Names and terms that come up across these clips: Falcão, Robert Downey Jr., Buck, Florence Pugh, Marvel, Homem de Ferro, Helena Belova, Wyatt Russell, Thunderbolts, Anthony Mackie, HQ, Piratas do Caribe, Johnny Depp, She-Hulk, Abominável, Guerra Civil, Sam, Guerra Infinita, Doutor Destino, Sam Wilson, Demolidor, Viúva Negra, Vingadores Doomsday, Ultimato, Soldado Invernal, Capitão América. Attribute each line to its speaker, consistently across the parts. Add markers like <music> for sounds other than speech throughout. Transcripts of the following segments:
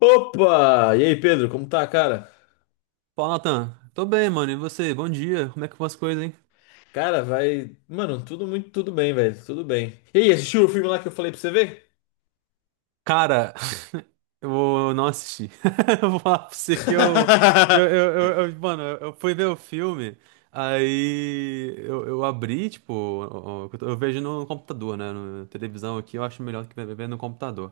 Speaker 1: Opa! E aí, Pedro, como tá, cara?
Speaker 2: Fala, Natan. Tô bem, mano. E você? Bom dia. Como é que vão as coisas, hein?
Speaker 1: Cara, vai. Mano, tudo muito, tudo bem, velho. Tudo bem. E aí, assistiu o filme lá que eu falei pra você ver?
Speaker 2: Cara, eu vou não assistir. <laughs> Eu vou falar pra você que eu- mano, eu fui ver o filme, aí eu abri, tipo, eu vejo no computador, né? Na televisão aqui, eu acho melhor do que ver no computador.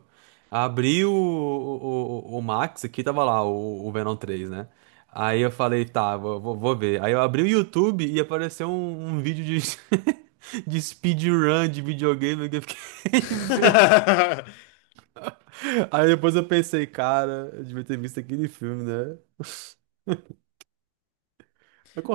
Speaker 2: Abri o Max aqui, tava lá, o Venom três, né? Aí eu falei, tá, vou ver. Aí eu abri o YouTube e apareceu um vídeo de, <laughs> de speedrun de videogame que eu fiquei. <laughs>
Speaker 1: <laughs>
Speaker 2: Aí depois eu pensei, cara, eu devia ter visto aquele filme, né?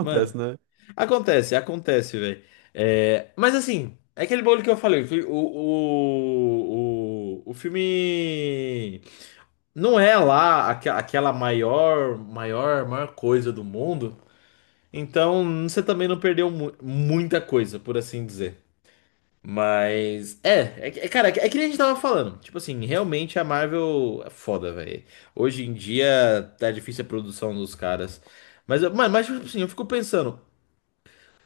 Speaker 1: Mano,
Speaker 2: né?
Speaker 1: acontece, acontece, velho. Mas assim, é aquele bolo que eu falei. O, fi- o filme não é lá aquela maior coisa do mundo. Então, você também não perdeu muita coisa, por assim dizer. Mas. Que é que nem a gente tava falando. Tipo assim, realmente a Marvel é foda, velho. Hoje em dia tá difícil a produção dos caras. Mano, mas tipo assim, eu fico pensando.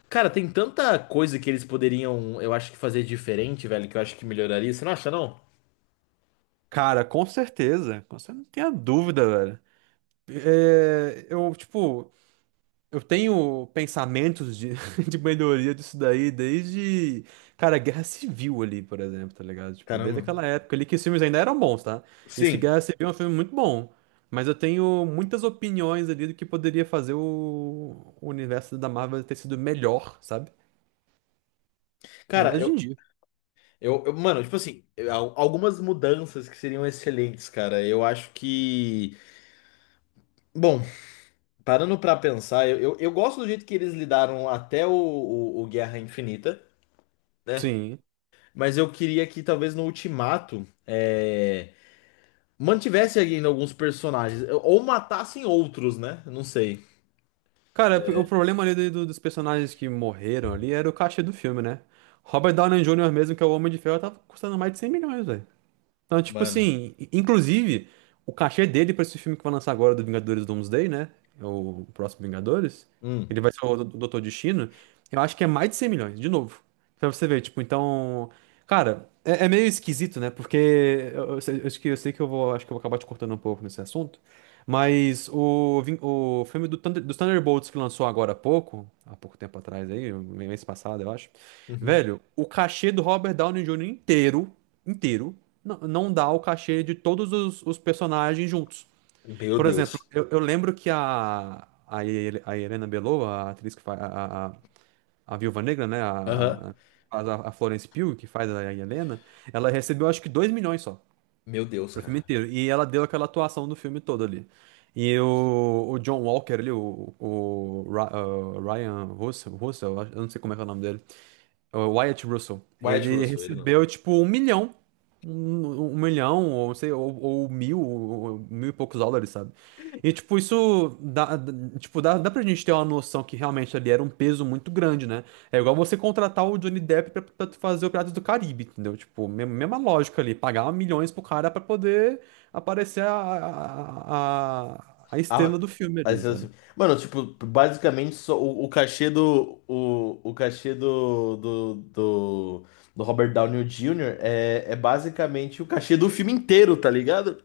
Speaker 1: Cara, tem tanta coisa que eles poderiam, eu acho que fazer diferente, velho, que eu acho que melhoraria. Você não acha, não?
Speaker 2: Cara, com certeza. Não tem a dúvida, velho. É, eu tenho pensamentos de, <laughs> de melhoria disso daí desde, cara, Guerra Civil ali, por exemplo, tá ligado? Tipo, desde
Speaker 1: Caramba.
Speaker 2: aquela época ali que os filmes ainda eram bons, tá? Isso
Speaker 1: Sim.
Speaker 2: que Guerra Civil é um filme muito bom. Mas eu tenho muitas opiniões ali do que poderia fazer o universo da Marvel ter sido melhor, sabe? Ainda
Speaker 1: Cara,
Speaker 2: mais hoje em dia.
Speaker 1: eu- Mano, tipo assim, algumas mudanças que seriam excelentes, cara. Eu acho que. Bom, parando pra pensar, eu gosto do jeito que eles lidaram até o Guerra Infinita, né?
Speaker 2: Sim.
Speaker 1: Mas eu queria que talvez no Ultimato mantivesse ainda alguns personagens, ou matassem outros, né? Não sei.
Speaker 2: Cara, o problema ali dos personagens que morreram ali era o cachê do filme, né? Robert Downey Jr. mesmo, que é o Homem de Ferro, tava custando mais de 100 milhões, então, tipo
Speaker 1: Mano.
Speaker 2: assim, inclusive, o cachê dele pra esse filme que vai lançar agora do Vingadores Doomsday, né? É o próximo Vingadores. Ele
Speaker 1: Hum.
Speaker 2: vai ser o Doutor Destino. Eu acho que é mais de 100 milhões, de novo. Pra você ver, tipo, então. Cara, é, é meio esquisito, né? Porque eu sei, eu acho que eu sei que eu vou, acho que eu vou acabar te cortando um pouco nesse assunto. Mas o, o filme do dos Thunderbolts que lançou agora há pouco tempo atrás aí, mês passado, eu acho.
Speaker 1: Uhum.
Speaker 2: Velho, o cachê do Robert Downey Jr. inteiro, inteiro. Não dá o cachê de todos os personagens juntos.
Speaker 1: Meu
Speaker 2: Por exemplo,
Speaker 1: Deus.
Speaker 2: eu lembro que a Helena Belova, a atriz que faz a Viúva Negra, né?
Speaker 1: Aham.
Speaker 2: Faz a Florence Pugh, que faz a Helena, ela recebeu acho que 2 milhões só
Speaker 1: Meu Deus,
Speaker 2: pro filme
Speaker 1: cara.
Speaker 2: inteiro. E ela deu aquela atuação do filme todo ali. E o John Walker ali, Ryan Russell, Russell, eu não sei como é que é o nome dele. É o Wyatt Russell.
Speaker 1: Wyatt
Speaker 2: Ele
Speaker 1: Russell, ele não.
Speaker 2: recebeu, tipo, um milhão. Um milhão, ou não sei, ou mil, mil e poucos dólares, sabe? E, tipo, isso tipo, dá pra gente ter uma noção que realmente ali era um peso muito grande, né? É igual você contratar o Johnny Depp pra, pra tu fazer o Piratas do Caribe, entendeu? Tipo, mesma lógica ali, pagar milhões pro cara pra poder aparecer a estrela
Speaker 1: Ah,
Speaker 2: do filme
Speaker 1: aí
Speaker 2: ali,
Speaker 1: você
Speaker 2: sabe?
Speaker 1: assim, mano, tipo, basicamente só o cachê do Robert Downey Jr. É basicamente o cachê do filme inteiro, tá ligado?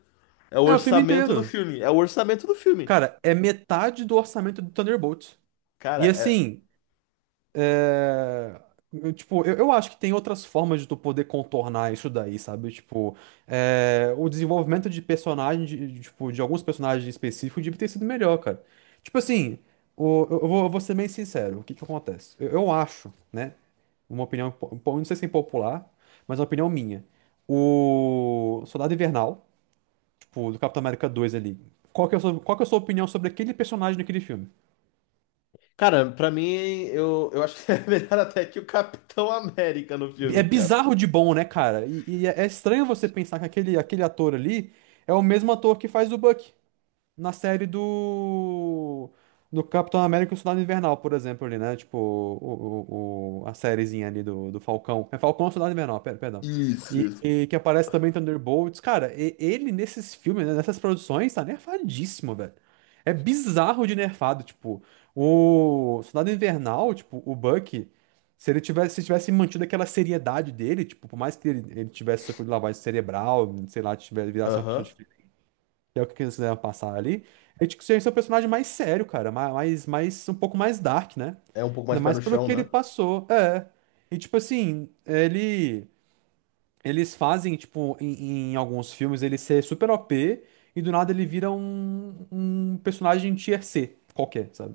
Speaker 1: É o
Speaker 2: É o filme
Speaker 1: orçamento
Speaker 2: inteiro.
Speaker 1: do filme, é o orçamento do filme.
Speaker 2: Cara, é metade do orçamento do Thunderbolts.
Speaker 1: Cara,
Speaker 2: E
Speaker 1: é,
Speaker 2: assim, é, eu, tipo, eu acho que tem outras formas de tu poder contornar isso daí, sabe? Tipo, é, o desenvolvimento de personagem, de alguns personagens específicos devia ter sido melhor, cara. Tipo assim, eu vou ser bem sincero, o que que acontece? Eu acho, né? Uma opinião, não sei se é popular, mas é uma opinião minha. O Soldado Invernal, tipo, do Capitão América 2 ali. Qual que é a sua, qual que é a sua opinião sobre aquele personagem naquele filme?
Speaker 1: Cara, pra mim eu acho que é <laughs> melhor até que o Capitão América no
Speaker 2: É
Speaker 1: filme, cara.
Speaker 2: bizarro de bom, né, cara? E, é estranho você pensar que aquele, aquele ator ali é o mesmo ator que faz o Buck na série do Capitão América e o Soldado Invernal, por exemplo, ali, né? Tipo, a sériezinha ali do Falcão. É Falcão ou Soldado Invernal, perdão.
Speaker 1: Isso, isso.
Speaker 2: E que aparece também em Thunderbolts. Cara, ele nesses filmes, né, nessas produções, tá nerfadíssimo, velho. É bizarro de nerfado, tipo, o Soldado Invernal, tipo, o Bucky, se ele tivesse, se tivesse mantido aquela seriedade dele, tipo, por mais que ele tivesse sofrido lavagem cerebral, sei lá, tivesse, virasse uma pessoa
Speaker 1: Aham.
Speaker 2: que é o que eles quiseram passar ali, é de que ser um personagem mais sério, cara, mais, um pouco mais dark, né?
Speaker 1: É um pouco mais
Speaker 2: Ainda
Speaker 1: pé
Speaker 2: mais
Speaker 1: no
Speaker 2: pelo
Speaker 1: chão,
Speaker 2: que ele
Speaker 1: né?
Speaker 2: passou. É. E tipo assim, ele. Eles fazem, tipo, em alguns filmes ele ser super OP e do nada ele vira um personagem tier C qualquer, sabe?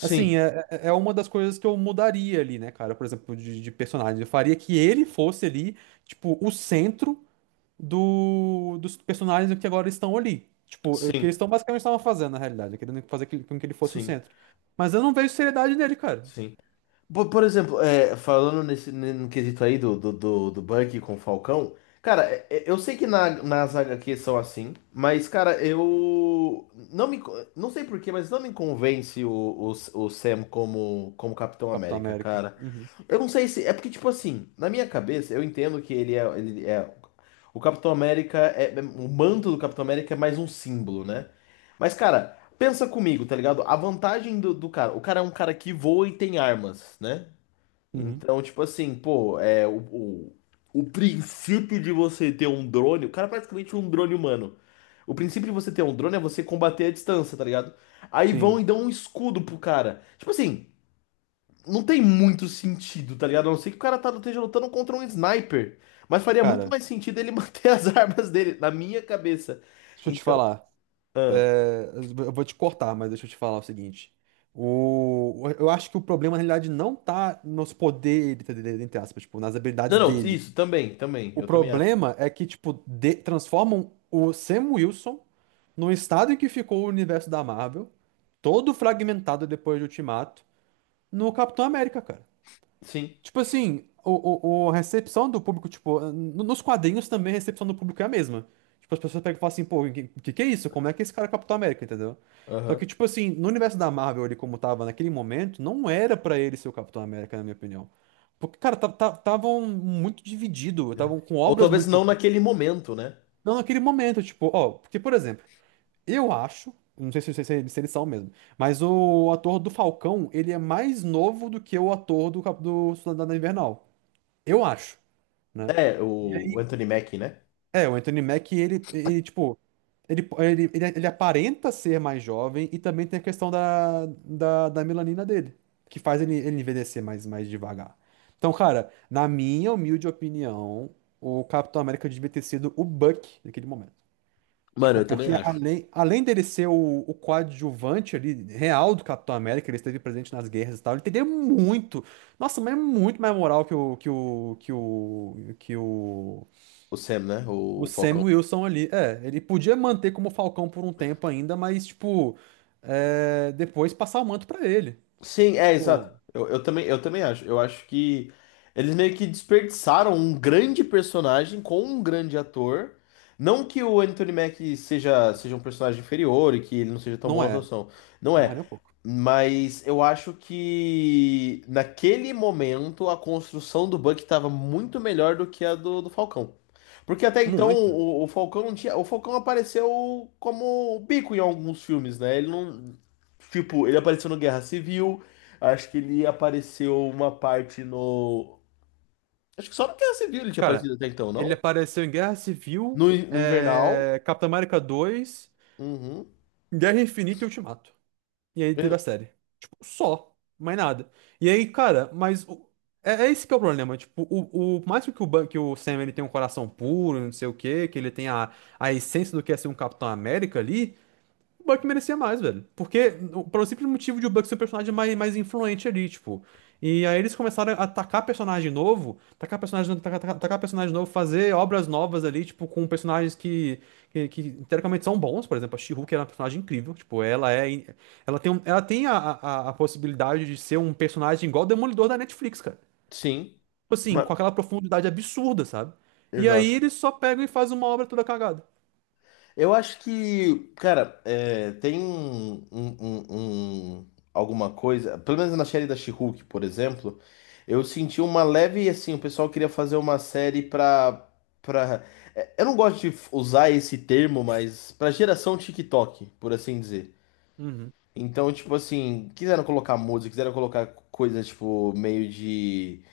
Speaker 2: Assim, é, uma das coisas que eu mudaria ali, né, cara? Por exemplo, de personagem. Eu faria que ele fosse ali, tipo, o centro dos personagens que agora estão ali. Tipo, o que
Speaker 1: sim,
Speaker 2: eles estão basicamente estavam fazendo, na realidade, querendo fazer com que ele fosse o
Speaker 1: sim,
Speaker 2: centro. Mas eu não vejo seriedade nele, cara.
Speaker 1: sim. Por exemplo, é, falando nesse no quesito aí do Bucky com o Falcão, cara, eu sei que na, nas HQs são assim, mas, cara, eu não me, co- não sei por quê, mas não me convence o Sam como, como Capitão
Speaker 2: Capitão
Speaker 1: América,
Speaker 2: América.
Speaker 1: cara.
Speaker 2: Uhum.
Speaker 1: Eu não sei se. É porque, tipo assim, na minha cabeça, eu entendo que ele é. Ele é o Capitão América o manto do Capitão América é mais um símbolo, né? Mas, cara. Pensa comigo, tá ligado? A vantagem do cara. O cara é um cara que voa e tem armas, né?
Speaker 2: Uhum.
Speaker 1: Então, tipo assim, pô, é o, o princípio de você ter um drone. O cara é praticamente um drone humano. O princípio de você ter um drone é você combater à distância, tá ligado? Aí vão
Speaker 2: Sim.
Speaker 1: e dão um escudo pro cara. Tipo assim, não tem muito sentido, tá ligado? A não ser que o cara tá, esteja lutando contra um sniper. Mas faria muito
Speaker 2: Cara,
Speaker 1: mais sentido ele manter as <laughs> armas dele, na minha cabeça.
Speaker 2: deixa eu te
Speaker 1: Então.
Speaker 2: falar.
Speaker 1: Ah.
Speaker 2: É, eu vou te cortar, mas deixa eu te falar o seguinte. O, eu acho que o problema, na realidade, não tá nos poderes, entre aspas, tipo, nas habilidades
Speaker 1: Não, não,
Speaker 2: dele.
Speaker 1: isso também, também.
Speaker 2: O
Speaker 1: Eu também acho.
Speaker 2: problema é que, tipo, transformam o Sam Wilson no estado em que ficou o universo da Marvel, todo fragmentado depois de Ultimato, no Capitão América, cara.
Speaker 1: Sim.
Speaker 2: Tipo assim, a recepção do público, tipo, nos quadrinhos também a recepção do público é a mesma. Tipo, as pessoas pegam e falam assim, pô, o que, que é isso? Como é que esse cara é Capitão América, entendeu? Só que,
Speaker 1: Aham.
Speaker 2: tipo assim, no universo da Marvel, ele como tava naquele momento, não era pra ele ser o Capitão América, na minha opinião. Porque, cara, estavam muito dividido, estavam com
Speaker 1: Ou
Speaker 2: obras
Speaker 1: talvez
Speaker 2: muito.
Speaker 1: não naquele momento, né?
Speaker 2: Não, naquele momento, tipo, ó, porque, por exemplo, eu acho, não sei se eles são mesmo, mas o ator do Falcão, ele é mais novo do que o ator do, do Soldado Invernal. Eu acho, né?
Speaker 1: É, o Anthony Mackie, né?
Speaker 2: É, o Anthony Mack, ele tipo, ele aparenta ser mais jovem e também tem a questão da melanina dele, que faz ele envelhecer mais, mais devagar. Então, cara, na minha humilde opinião, o Capitão América devia ter sido o Buck naquele momento.
Speaker 1: Mano,
Speaker 2: Tipo,
Speaker 1: eu também
Speaker 2: porque
Speaker 1: acho.
Speaker 2: além, além dele ser o coadjuvante ali, real do Capitão América, ele esteve presente nas guerras e tal, ele teria muito, nossa, mas é muito mais moral
Speaker 1: O Sam, né?
Speaker 2: o
Speaker 1: O Falcão.
Speaker 2: Sam Wilson ali. É, ele podia manter como Falcão por um tempo ainda, mas, tipo, é, depois passar o manto pra ele.
Speaker 1: Sim, é, exato.
Speaker 2: Tipo,
Speaker 1: Eu também acho. Eu acho que eles meio que desperdiçaram um grande personagem com um grande ator. Não que o Anthony Mack seja um personagem inferior e que ele não seja tão bom
Speaker 2: não
Speaker 1: na
Speaker 2: é,
Speaker 1: atuação. Não
Speaker 2: não é
Speaker 1: é.
Speaker 2: nem um pouco.
Speaker 1: Mas eu acho que naquele momento a construção do Buck estava muito melhor do que a do Falcão. Porque até então
Speaker 2: Muito.
Speaker 1: o Falcão não tinha. O Falcão apareceu como o bico em alguns filmes, né? Ele não. Tipo, ele apareceu no Guerra Civil, acho que ele apareceu uma parte no. Acho que só no Guerra Civil ele tinha
Speaker 2: Cara,
Speaker 1: aparecido até então,
Speaker 2: ele
Speaker 1: não?
Speaker 2: apareceu em Guerra Civil,
Speaker 1: No, no Invernal.
Speaker 2: é, Capitão América dois,
Speaker 1: Uhum.
Speaker 2: Guerra Infinita e Ultimato. E aí teve
Speaker 1: Eu-
Speaker 2: a série. Tipo, só. Mais nada. E aí, cara, mas é, é esse que é o problema. Tipo, o por mais que o, que o Sam ele tem um coração puro, não sei o quê, que ele tenha a essência do que é ser um Capitão América ali, o Buck merecia mais, velho. Porque, pelo simples motivo de o Buck ser o personagem mais, mais influente ali, tipo. E aí eles começaram a atacar personagem novo, atacar personagem, atacar personagem novo, fazer obras novas ali, tipo, com personagens que teoricamente são bons. Por exemplo, a She-Hulk era uma personagem incrível. Tipo, ela é. Ela tem, ela tem a possibilidade de ser um personagem igual o Demolidor da Netflix, cara.
Speaker 1: sim.
Speaker 2: Tipo assim,
Speaker 1: Ma-
Speaker 2: com aquela profundidade absurda, sabe? E aí
Speaker 1: Exato.
Speaker 2: eles só pegam e fazem uma obra toda cagada.
Speaker 1: Eu acho que, cara, é, tem alguma coisa, pelo menos na série da She-Hulk, por exemplo, eu senti uma leve, assim, o pessoal queria fazer uma série pra, é, eu não gosto de usar esse termo, mas pra geração TikTok, por assim dizer.
Speaker 2: Uhum.
Speaker 1: Então, tipo assim, quiseram colocar música, quiseram colocar coisas, tipo, meio de,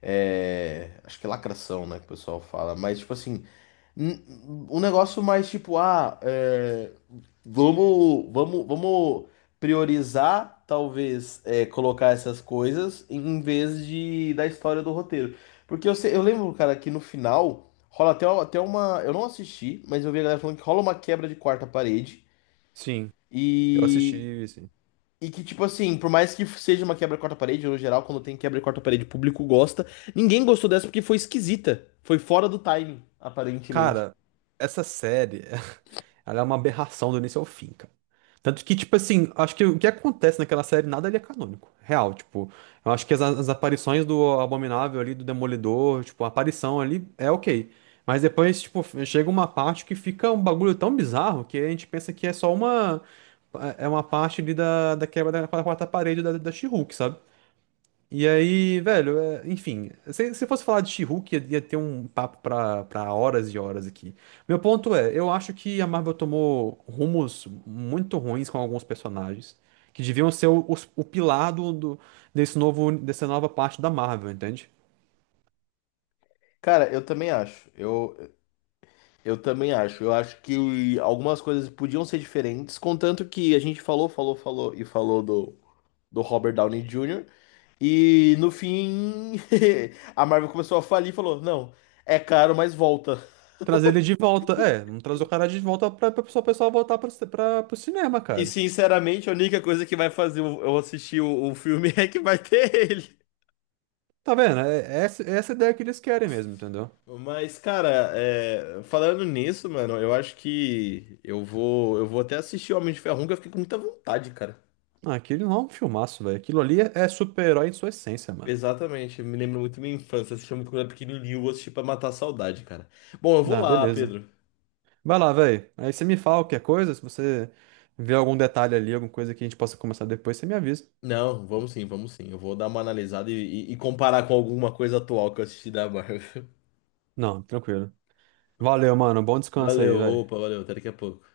Speaker 1: é, acho que é lacração, né, que o pessoal fala, mas, tipo assim, um negócio mais tipo, ah, é, vamos priorizar, talvez, é, colocar essas coisas em vez de da história do roteiro. Porque eu, eu lembro, cara, que no final rola até uma. Eu não assisti, mas eu vi a galera falando que rola uma quebra de quarta parede.
Speaker 2: Sim, eu assisti.
Speaker 1: E, e que, tipo assim, por mais que seja uma quebra de quarta parede, no geral, quando tem quebra de quarta parede, o público gosta. Ninguém gostou dessa porque foi esquisita. Foi fora do timing, aparentemente.
Speaker 2: Cara, essa série, <laughs> ela é uma aberração do início ao fim, cara. Tanto que, tipo assim, acho que o que acontece naquela série, nada ali é canônico. Real, tipo, eu acho que as aparições do Abominável ali, do Demolidor, tipo, a aparição ali é ok. Mas depois, tipo, chega uma parte que fica um bagulho tão bizarro que a gente pensa que é só uma. É uma parte ali da quebra da quarta parede da she, sabe? E aí, velho, é, enfim, se fosse falar de She-Hulk, ia ter um papo pra, pra horas e horas aqui. Meu ponto é, eu acho que a Marvel tomou rumos muito ruins com alguns personagens, que deviam ser o pilar desse novo, dessa nova parte da Marvel, entende?
Speaker 1: Cara, eu também acho. Eu também acho. Eu acho que algumas coisas podiam ser diferentes, contanto que a gente falou, falou, falou e falou do Robert Downey Jr. E no fim, <laughs> a Marvel começou a falir e falou: não, é caro, mas volta.
Speaker 2: Trazer ele de volta, é, não trazer o cara de volta pra, o pessoal voltar pro, pra, pro cinema,
Speaker 1: E
Speaker 2: cara.
Speaker 1: sinceramente, a única coisa que vai fazer eu assistir o filme <laughs> é que vai ter ele.
Speaker 2: Tá vendo? É, é essa ideia que eles querem mesmo, entendeu?
Speaker 1: Mas, cara, é, falando nisso, mano, eu acho que eu vou até assistir o Homem de Ferro 1, que eu fiquei com muita vontade, cara.
Speaker 2: Ah, aquele não é um filmaço, velho. Aquilo ali é, é super-herói em sua essência, mano.
Speaker 1: Exatamente, me lembro muito da minha infância, assistia muito quando eu era pequenininho, eu vou assistir pra matar a saudade, cara. Bom, eu vou
Speaker 2: Ah,
Speaker 1: lá,
Speaker 2: beleza.
Speaker 1: Pedro.
Speaker 2: Vai lá, velho. Aí você me fala qualquer coisa, se você vê algum detalhe ali, alguma coisa que a gente possa começar depois, você me avisa.
Speaker 1: Não, vamos sim, vamos sim. Eu vou dar uma analisada e, e comparar com alguma coisa atual que eu assisti da Marvel. <laughs>
Speaker 2: Não, tranquilo. Valeu, mano. Bom descanso
Speaker 1: Valeu,
Speaker 2: aí, velho.
Speaker 1: opa, valeu, até daqui a pouco.